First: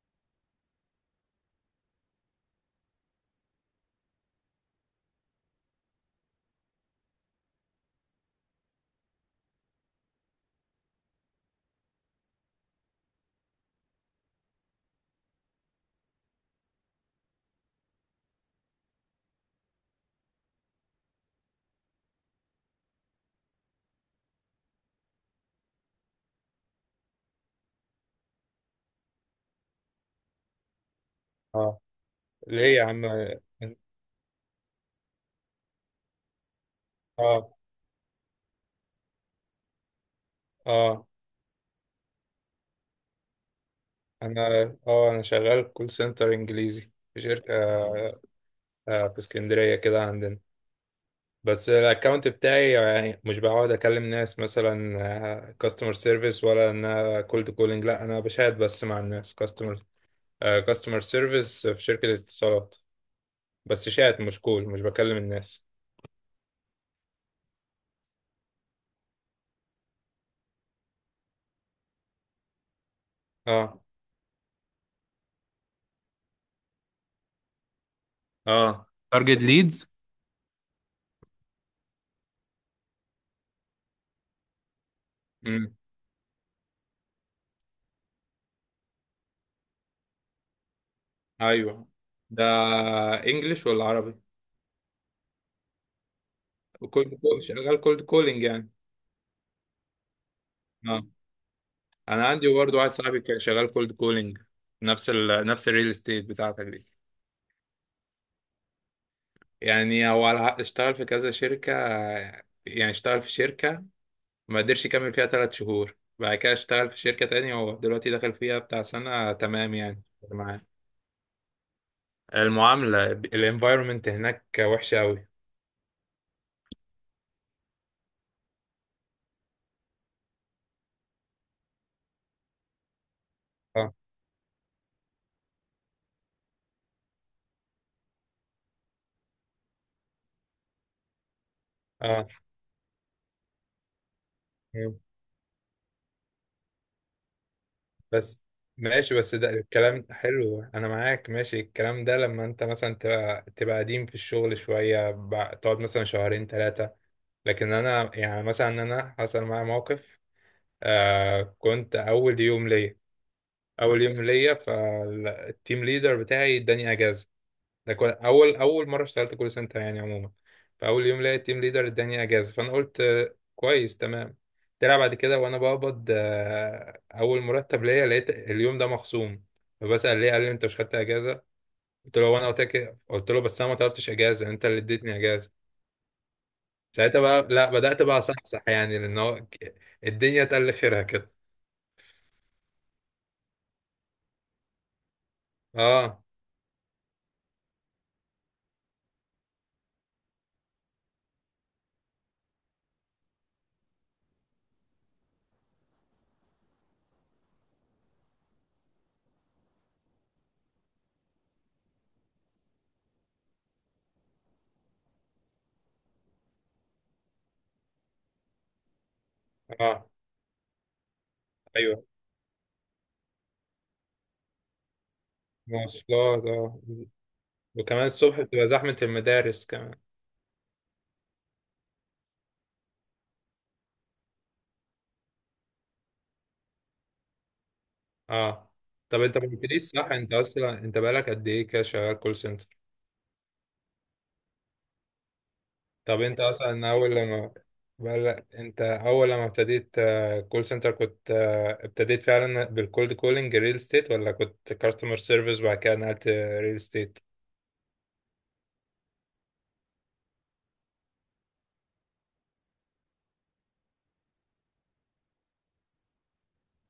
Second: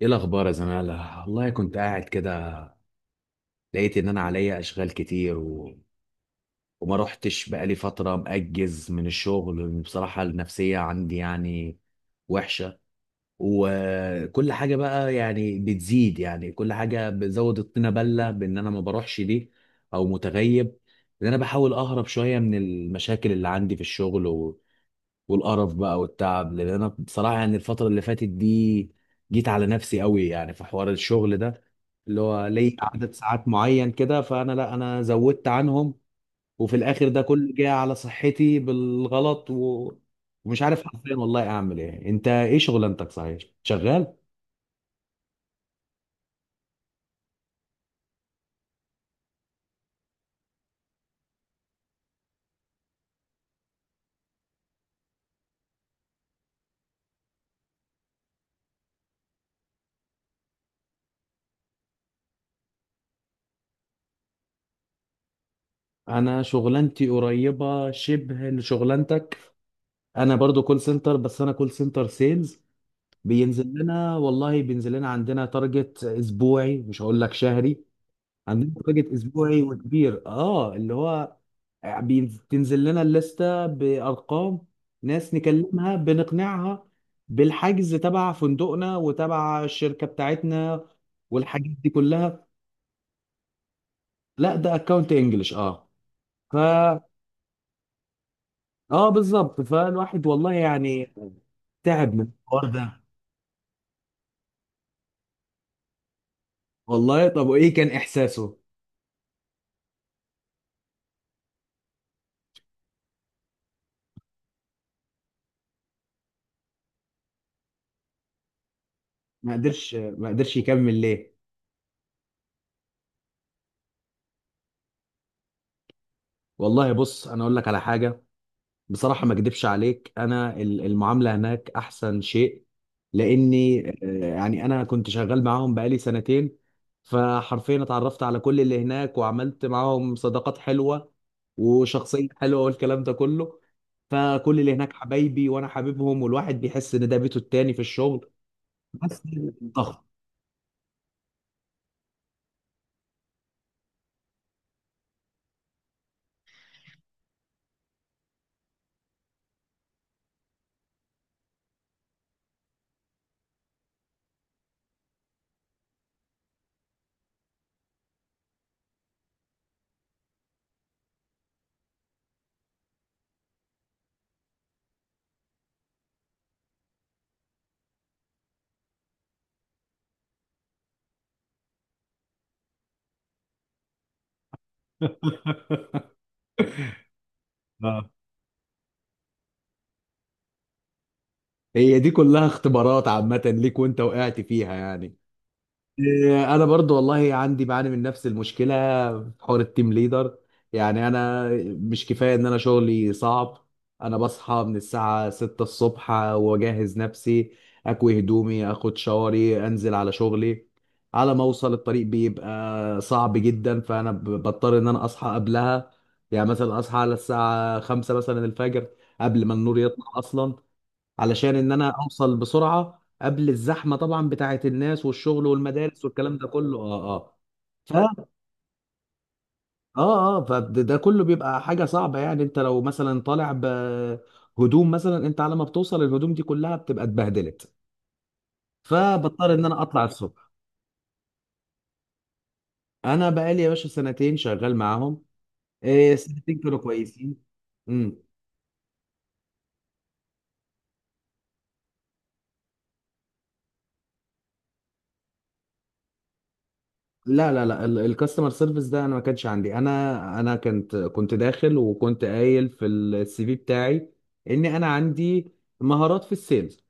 ايه الاخبار يا زماله؟ والله كنت قاعد كده، لقيت ان انا عليا اشغال كتير وما رحتش، بقالي فتره مأجز من الشغل. بصراحه النفسيه عندي يعني وحشه. وكل حاجه بقى يعني بتزيد، يعني كل حاجه بتزود الطينه بله بان انا ما بروحش دي او متغيب. ان انا بحاول اهرب شويه من المشاكل اللي عندي في الشغل والقرف بقى والتعب، لان انا بصراحه يعني الفتره اللي فاتت دي جيت على نفسي قوي يعني في حوار الشغل ده، اه. اللي هو لي ليه يا عم؟ عدد ساعات معين كده فانا، لا، انا زودت عنهم. وفي الاخر ده كله اه جاي على صحتي بالغلط ومش عارف اه حرفيا والله اعمل ايه. انت ايه شغلانتك؟ صحيح شغال؟ انا اه انا شغال كول سنتر انجليزي في شركه، في اسكندريه كده عندنا. بس الاكونت بتاعي يعني مش بقعد اكلم ناس مثلا كاستمر سيرفيس، ولا ان انا كولد كولينج. لا، انا بشات بس مع الناس. كاستمر سيرفيس في شركه اتصالات. بس شات، مش كول، مش بكلم الناس. انا شغلانتي قريبه شبه لشغلانتك. انا برضو كول سنتر بس انا كول سنتر سيلز. بينزل اه، لنا والله بينزل لنا، عندنا تارجت اسبوعي مش هقول لك شهري. عندنا اه، بادجت تارجت اسبوعي ليدز. وكبير، اللي هو بتنزل لنا الليسته بارقام، ناس امم. نكلمها بنقنعها بالحجز تبع فندقنا وتبع الشركه بتاعتنا والحاجات ايوه، دي ده كلها. انجلش ولا عربي؟ لا ده اكونت انجلش. اه فا وكولد كول، شغال كولد كولينج يعني؟ اه بالظبط. فالواحد والله اه. يعني تعب انا من عندي الحوار برضه واحد ده. صاحبي كان شغال كولد كولينج، نفس الريل استيت بتاعتك دي. والله طب وايه كان احساسه؟ يعني هو اشتغل في كذا شركة، يعني اشتغل في شركة ما قدرش يكمل فيها 3 شهور، بعد كده اشتغل في شركة تانية هو دلوقتي داخل فيها بتاع سنة ما تمام قدرش يعني. ما قدرش معاه. يكمل ليه؟ المعاملة، الانفايرمنت هناك وحشة أوي. والله بص انا اقول لك على حاجه، بصراحة ما اكدبش عليك، انا المعاملة هناك احسن شيء. لاني اه، يعني انا كنت شغال معاهم بقالي سنتين، فحرفيا اتعرفت على كل اللي هناك وعملت معاهم صداقات حلوة اه. وشخصية حلوة والكلام ده كله. فكل اللي هناك حبايبي وانا حبيبهم، والواحد بيحس ان ده بيته التاني في الشغل. بس ماشي، بس بس ده ضغط. الكلام حلو، انا معاك ماشي الكلام ده لما انت مثلا تبقى قديم في الشغل شوية، تقعد مثلا شهرين ثلاثة. لكن انا يعني مثلا انا حصل معايا موقف. كنت اول يوم ليا. اول يوم ليا، فالتيم ليدر بتاعي اداني اجازة. ده كل اول اول مره اشتغلت كول سنتر يعني عموما. فاول يوم لقيت التيم ليدر اداني اجازه، فانا قلت كويس تمام. طلع بعد كده وانا بقبض اول مرتب ليا لقيت اليوم ده مخصوم. فبسأل ليه، قال لي انت مش خدت اجازه؟ قلت له، وانا قلت لك، قلت له بس انا ما طلبتش اجازه، انت اللي اديتني اجازه. ساعتها بقى لا بدأت آه. بقى اصحصح يعني، لان هو الدنيا تقل خيرها كده. هي دي كلها اختبارات عامة ليك وانت وقعت فيها يعني. اه، إيه، انا برضو والله عندي بعاني من نفس المشكله في حوار التيم ليدر. يعني انا مش كفايه ان انا شغلي صعب، انا بصحى من الساعه 6 الصبح واجهز نفسي، اكوي هدومي، اخد شاوري، انزل على شغلي. على ما اوصل الطريق بيبقى صعب جدا، فانا بضطر ان انا اصحى قبلها. يعني مثلا اصحى على الساعه 5 مثلا الفجر، قبل ما النور يطلع اه. اصلا، علشان ان انا ايوه، اوصل بسرعه قبل الزحمه طبعا بتاعه الناس والشغل والمدارس والكلام مواصلات. ده كله. اه اه اه ف وكمان اه الصبح بتبقى زحمه المدارس كمان. اه فده كله بيبقى حاجه صعبه. يعني انت لو مثلا طالع بهدوم مثلا، انت على ما بتوصل الهدوم دي كلها بتبقى اتبهدلت، اه. طب انت ما فبضطر ان انا قلتليش اطلع صح، انت الصبح. اصلا انت بقالك قد ايه كده شغال كول سنتر؟ انا بقالي يا باشا سنتين شغال معاهم. إيه طب انت سنتين كانوا اصلا اول كويسين. لما إمم. بقالك، انت اول لما ابتديت كول سنتر كنت ابتديت فعلا بالكولد كولينج ريل استيت، ولا كنت كاستمر سيرفيس وبعد كده نقلت ريل استيت؟ لا لا لا، الكاستمر سيرفيس ده انا ما كانش عندي. انا كنت داخل وكنت قايل في السي في بتاعي ان انا عندي مهارات في السيلز،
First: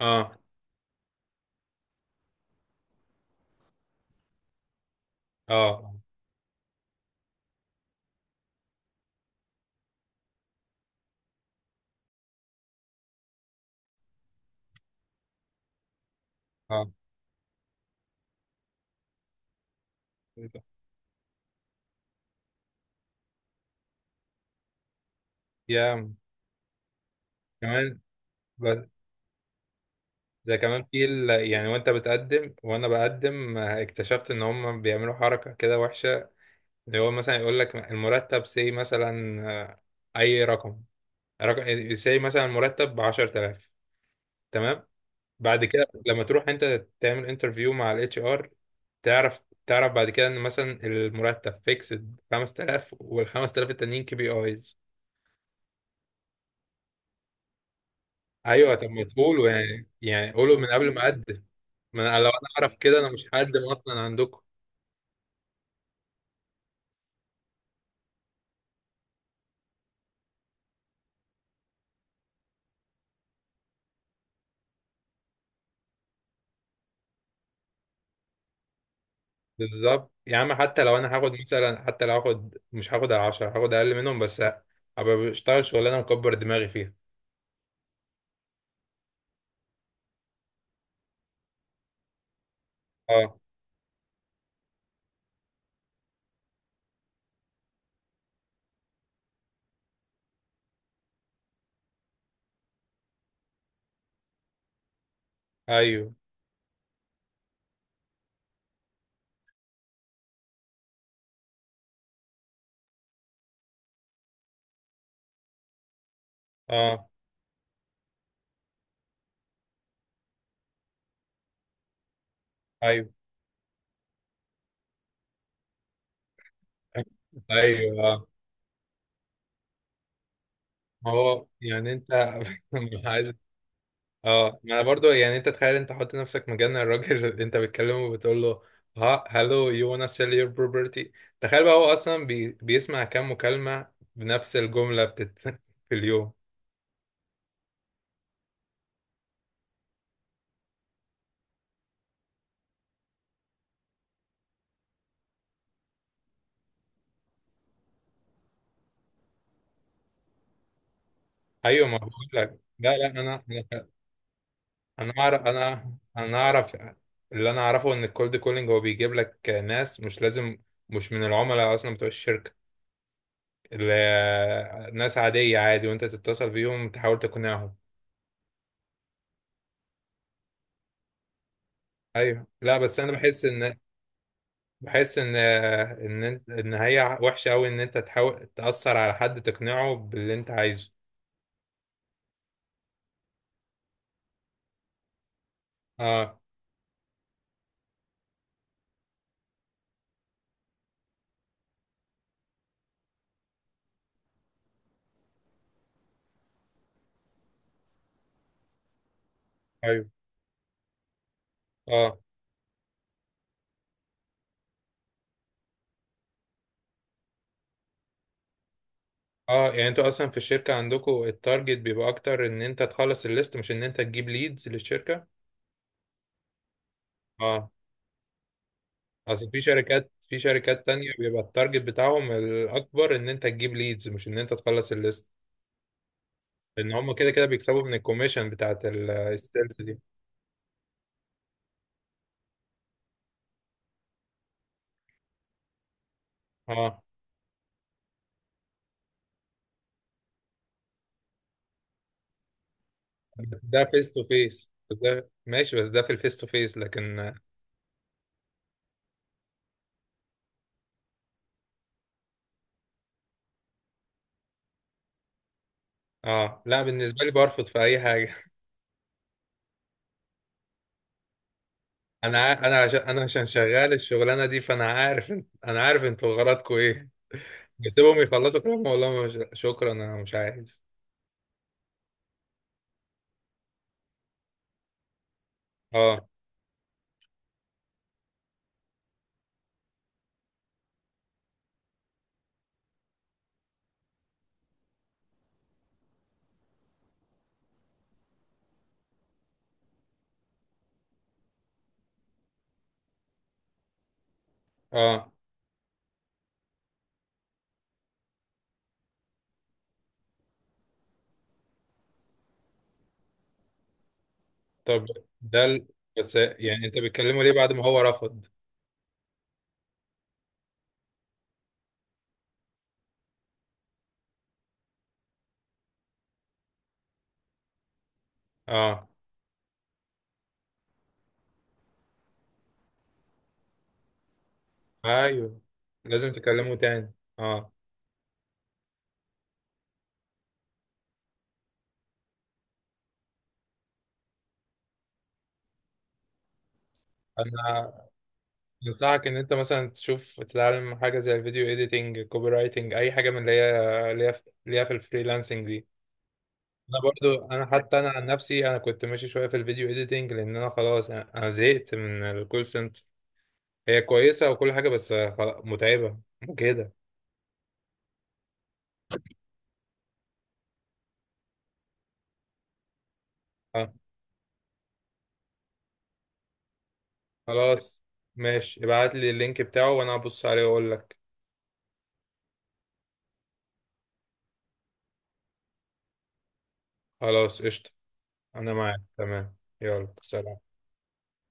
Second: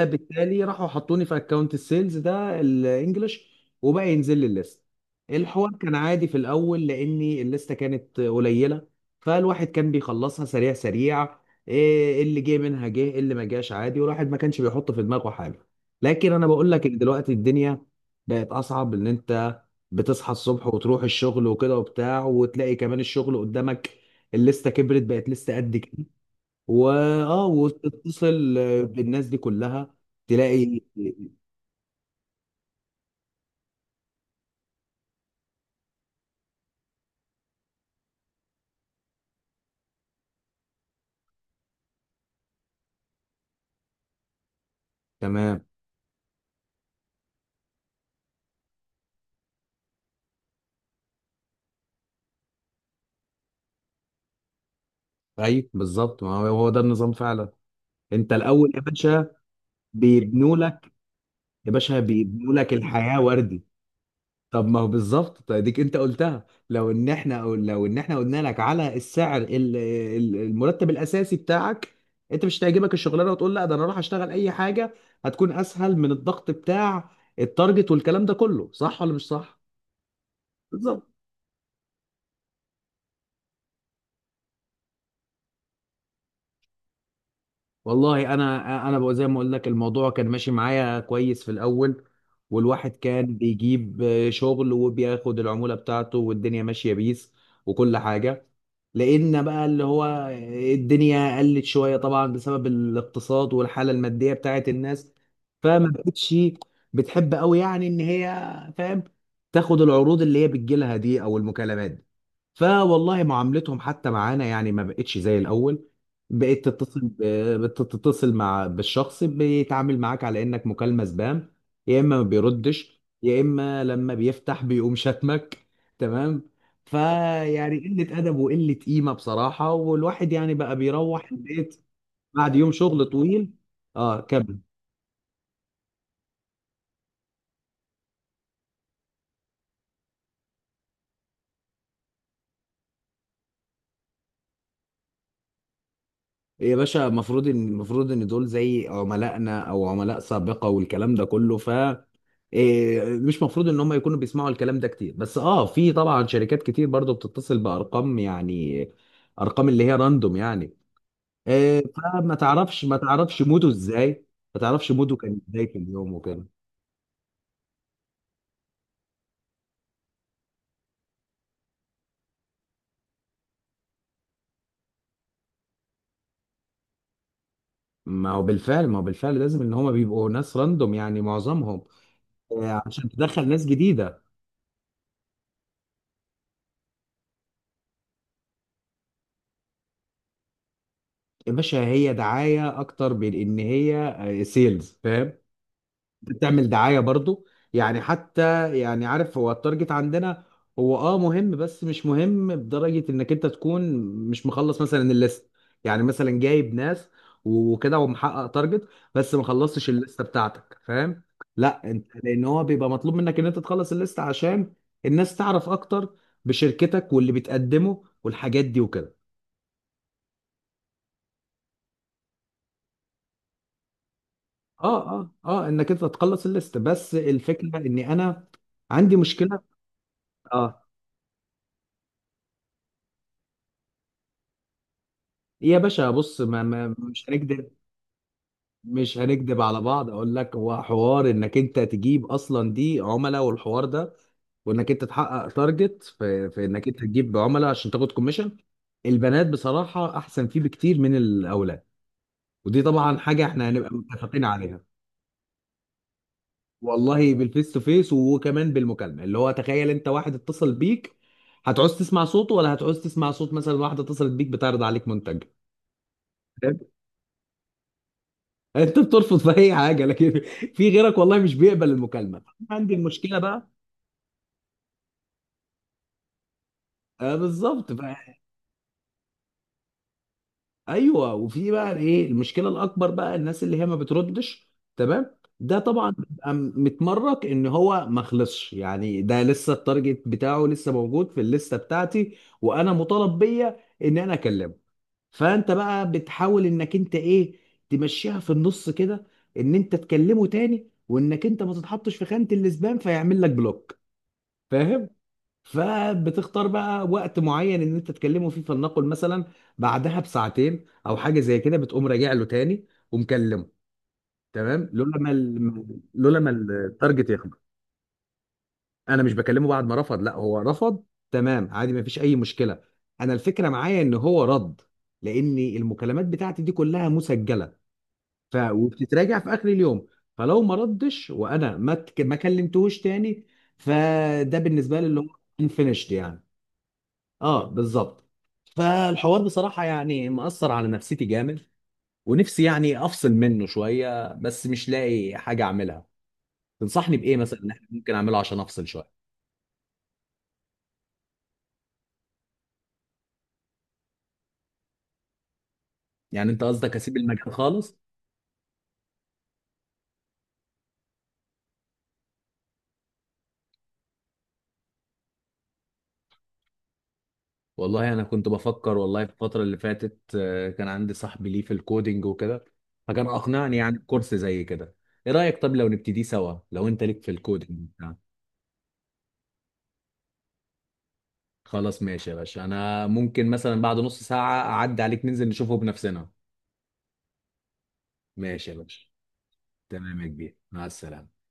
اه، راحوا حطوني في اكونت السيلز ده الانجليش. وبقى ينزل لي الليست. الحوار اه، كان عادي في الاول لاني الليسته كانت قليله، فالواحد كان بيخلصها سريع سريع. إيه اللي جه منها جه، إيه اللي ما جاش عادي، والواحد ما كانش بيحط في دماغه حاجه. لكن انا بقول لك اه. ان دلوقتي الدنيا بقت اصعب، ان انت بتصحى الصبح وتروح الشغل وكده وبتاع وتلاقي كمان الشغل قدامك، الليسته كبرت بقت لسه قد كده، يا، كمان وتتصل ب- بالناس دي كلها، ده تلاقي. كمان يعني، وانت بتقدم وانا بقدم، اكتشفت ان هم بيعملوا حركة كده وحشة، اللي هو مثلا يقول لك المرتب سي مثلا، اي رقم، رقم سي مثلا مرتب ب 10000. تمام، تمام. بعد كده لما تروح انت تعمل انترفيو مع الاتش ار، تعرف بعد كده ان مثلا المرتب فيكسد 5000 وال 5000 التانيين كي بي ايز. اي بالظبط، ما هو هو ده النظام فعلا. انت الاول ايوه، يا طب ما باشا تقولوا يعني بيبنوا قولوا من لك، قبل ما اقدم. يا باشا ما انا لو انا بيبنوا لك اعرف كده انا الحياه مش وردي. هقدم اصلا عندكم. طب ما هو بالظبط، طيب ديك انت قلتها، لو ان احنا أو لو ان احنا قلنا لك على السعر المرتب الاساسي بتاعك، انت مش هتعجبك الشغلانه وتقول لا ده انا اروح اشتغل اي حاجه هتكون اسهل من الضغط بتاع التارجت والكلام ده كله، صح ولا مش صح؟ بالظبط يا عم، حتى لو بالظبط. انا هاخد مثلا، حتى لو هاخد مش هاخد على 10، هاخد اقل منهم، بس ابقى بشتغل شغلانه مكبر دماغي فيها. والله انا بقى زي ما اقول لك، الموضوع كان ماشي معايا كويس في الاول، والواحد كان اه. بيجيب شغل وبياخد العمولة بتاعته والدنيا ماشية بيس وكل حاجة. لقينا بقى اللي هو الدنيا قلت شوية طبعا بسبب الاقتصاد والحالة المادية بتاعت الناس، فما ايوه. بقتش بتحب قوي يعني ان هي، فاهم، تاخد العروض اللي هي بتجيلها دي او المكالمات دي. فوالله معاملتهم حتى معانا يعني ما بقتش زي الاول، بقيت تتصل اه. بتتصل بالشخص، بيتعامل معاك على انك مكالمة سبام، يا اما ما بيردش ايوه. يا اما لما بيفتح بيقوم شتمك. تمام. فيعني ايوه. قلة اه. ادب وقلة قيمة بصراحة، والواحد يعني بقى ما بيروح هو البيت يعني انت بعد يوم شغل مش عايز. طويل. اه، كمل. اه، ما انا برضو يعني، انت تخيل انت حط نفسك مكان الراجل اللي انت بتكلمه وبتقول له، ها هلو يو wanna sell your property. تخيل بقى هو اصلا بيسمع كام مكالمه بنفس الجمله في اليوم. إيه يا باشا، المفروض ان دول زي عملائنا او عملاء سابقه والكلام ده كله. إيه، مش مفروض ان هم يكونوا بيسمعوا الكلام ده كتير، بس في طبعا شركات كتير برضو بتتصل بارقام، يعني ارقام اللي هي راندوم يعني. إيه، ايوه، ما بقول فما لك، تعرفش ما لا، لا، تعرفش انا موده ازاي، ما تعرفش انا موده كان اعرف، ازاي في انا اليوم انا وكده. اعرف. اللي انا اعرفه ان الكولد كولينج هو بيجيب لك ناس مش لازم مش من العملاء اصلا بتوع الشركه، اللي ناس عاديه عادي، وانت تتصل بيهم تحاول تقنعهم. ما هو بالفعل لازم ان هم بيبقوا ناس راندوم يعني معظمهم. ايوه، لا، بس عشان انا بحس تدخل ناس ان، جديده. بحس ان هي وحشه قوي ان انت تحاول تاثر على حد تقنعه باللي انت عايزه. يا باشا هي دعايه اكتر من ان هي سيلز، فاهم، اه. بتعمل دعاية برضو. يعني حتى يعني عارف، هو التارجت عندنا هو مهم بس مش مهم بدرجة انك انت تكون مش مخلص مثلا الليست. يعني مثلا جايب ناس وكده ومحقق تارجت، بس ما خلصتش ايوه. الليستة بتاعتك، فاهم؟ لا انت، اه، لان هو بيبقى مطلوب منك ان انت تخلص الليستة عشان الناس تعرف اكتر بشركتك واللي بتقدمه والحاجات دي وكده. اه، يعني انتوا اصلا في الشركه عندكم التارجت بيبقى اكتر ان انت تخلص الليست مش ان انت تجيب ليدز اه للشركه. اه اه، انك انت تخلص الليستة، بس اه، الفكرة اني انا عندي اصل مشكلة. في شركات اه تانية بيبقى التارجت بتاعهم الاكبر ان انت تجيب ليدز مش ان انت تخلص الليست، يا باشا بص، ما لان ما هم مش كده كده هنكدب بيكسبوا من الكوميشن بتاعت مش هنكدب السيلز على دي. بعض، اقول لك هو حوار انك انت تجيب اصلا دي عملاء والحوار ده، وانك انت تحقق تارجت في انك انت اه، تجيب عملاء عشان تاخد كوميشن. البنات بصراحة احسن فيه بكتير من الاولاد، ودي طبعا حاجة بس احنا ده هنبقى فيس تو متفقين فيس، عليها. بس ده ماشي، بس ده في الفيس تو فيس لكن. والله بالفيس تو فيس وكمان بالمكالمة، اللي هو تخيل انت واحد اتصل بيك، هتعوز تسمع صوته ولا هتعوز تسمع صوت مثلا واحدة اتصلت بيك بتعرض عليك منتج؟ اه، لا بالنسبه لي برفض في اي حاجه. انت بترفض في اي حاجه، لكن في غيرك والله مش بيقبل المكالمه. عندي انا المشكله عشان بقى. شغال الشغلانه دي، فانا انا عارف انتوا غرضكم ايه. آه بالظبط بقى. بسيبهم يخلصوا كلام، والله مش... شكرا، انا مش عايز. ايوه، وفي بقى ايه المشكله الاكبر بقى، الناس اللي هي ما بتردش. تمام. ده طبعا اه، بيبقى متمرك ان هو ما خلصش، يعني ده لسه التارجت بتاعه لسه موجود في الليسته بتاعتي وانا مطالب بيا ان انا اكلمه، فانت بقى بتحاول انك انت ايه، تمشيها في النص كده، ان انت تكلمه تاني وانك انت ما تتحطش في خانه الاسبام فيعمل لك بلوك، فاهم؟ اه. فبتختار بقى وقت معين ان انت تكلمه فيه، فلنقل مثلا بعدها بساعتين او حاجه زي كده بتقوم راجع له تاني ومكلمه. تمام طب لولا ما ده ال- بس لولا ما يعني انت التارجت بتكلمه ليه يخبط. بعد ما هو رفض؟ انا مش بكلمه بعد ما رفض، لا هو رفض تمام عادي ما فيش اي مشكله، انا الفكره معايا ان هو رد، لان المكالمات بتاعتي دي كلها مسجله اه. وبتتراجع في اخر اليوم. فلو ما ردش وانا ما كلمتهوش تاني، فده بالنسبه لي اللي هو ايوه، انفينيشد لازم يعني. تكلمه تاني. اه اه، بالظبط. فالحوار بصراحة يعني مأثر على نفسيتي جامد، ونفسي يعني أفصل منه شوية بس مش لاقي حاجة أعملها. تنصحني بإيه مثلا إن إحنا انا ممكن أعمله عشان أفصل شوية؟ انصحك ان انت مثلا تشوف تتعلم حاجه زي الفيديو ايديتنج، كوبي رايتنج، اي حاجه من اللي هي في الفريلانسنج دي. يعني أنت قصدك انا أسيب برضو، المجال انا خالص؟ حتى انا عن نفسي انا كنت ماشي شويه في الفيديو ايديتنج، لان انا خلاص انا زهقت من الكول سنتر. هي كويسه وكل حاجه بس خلاص متعبه وكده. والله أنا كنت بفكر والله في الفترة اللي فاتت، كان عندي صاحبي ليه في الكودينج وكده، فكان أقنعني اه، يعني بكورس زي كده. إيه رأيك طب لو نبتدي سوا لو أنت ليك في الكودينج خلاص بتاع؟ ماشي، ابعت لي اللينك بتاعه وانا هبص عليه واقول لك. خلاص ماشي يا باشا، أنا ممكن مثلا بعد نص ساعة أعدي عليك ننزل نشوفه بنفسنا. خلاص قشطة. ماشي أنا يا معاك باشا. تمام. يلا، تمام يا سلام. كبير، مع السلامة.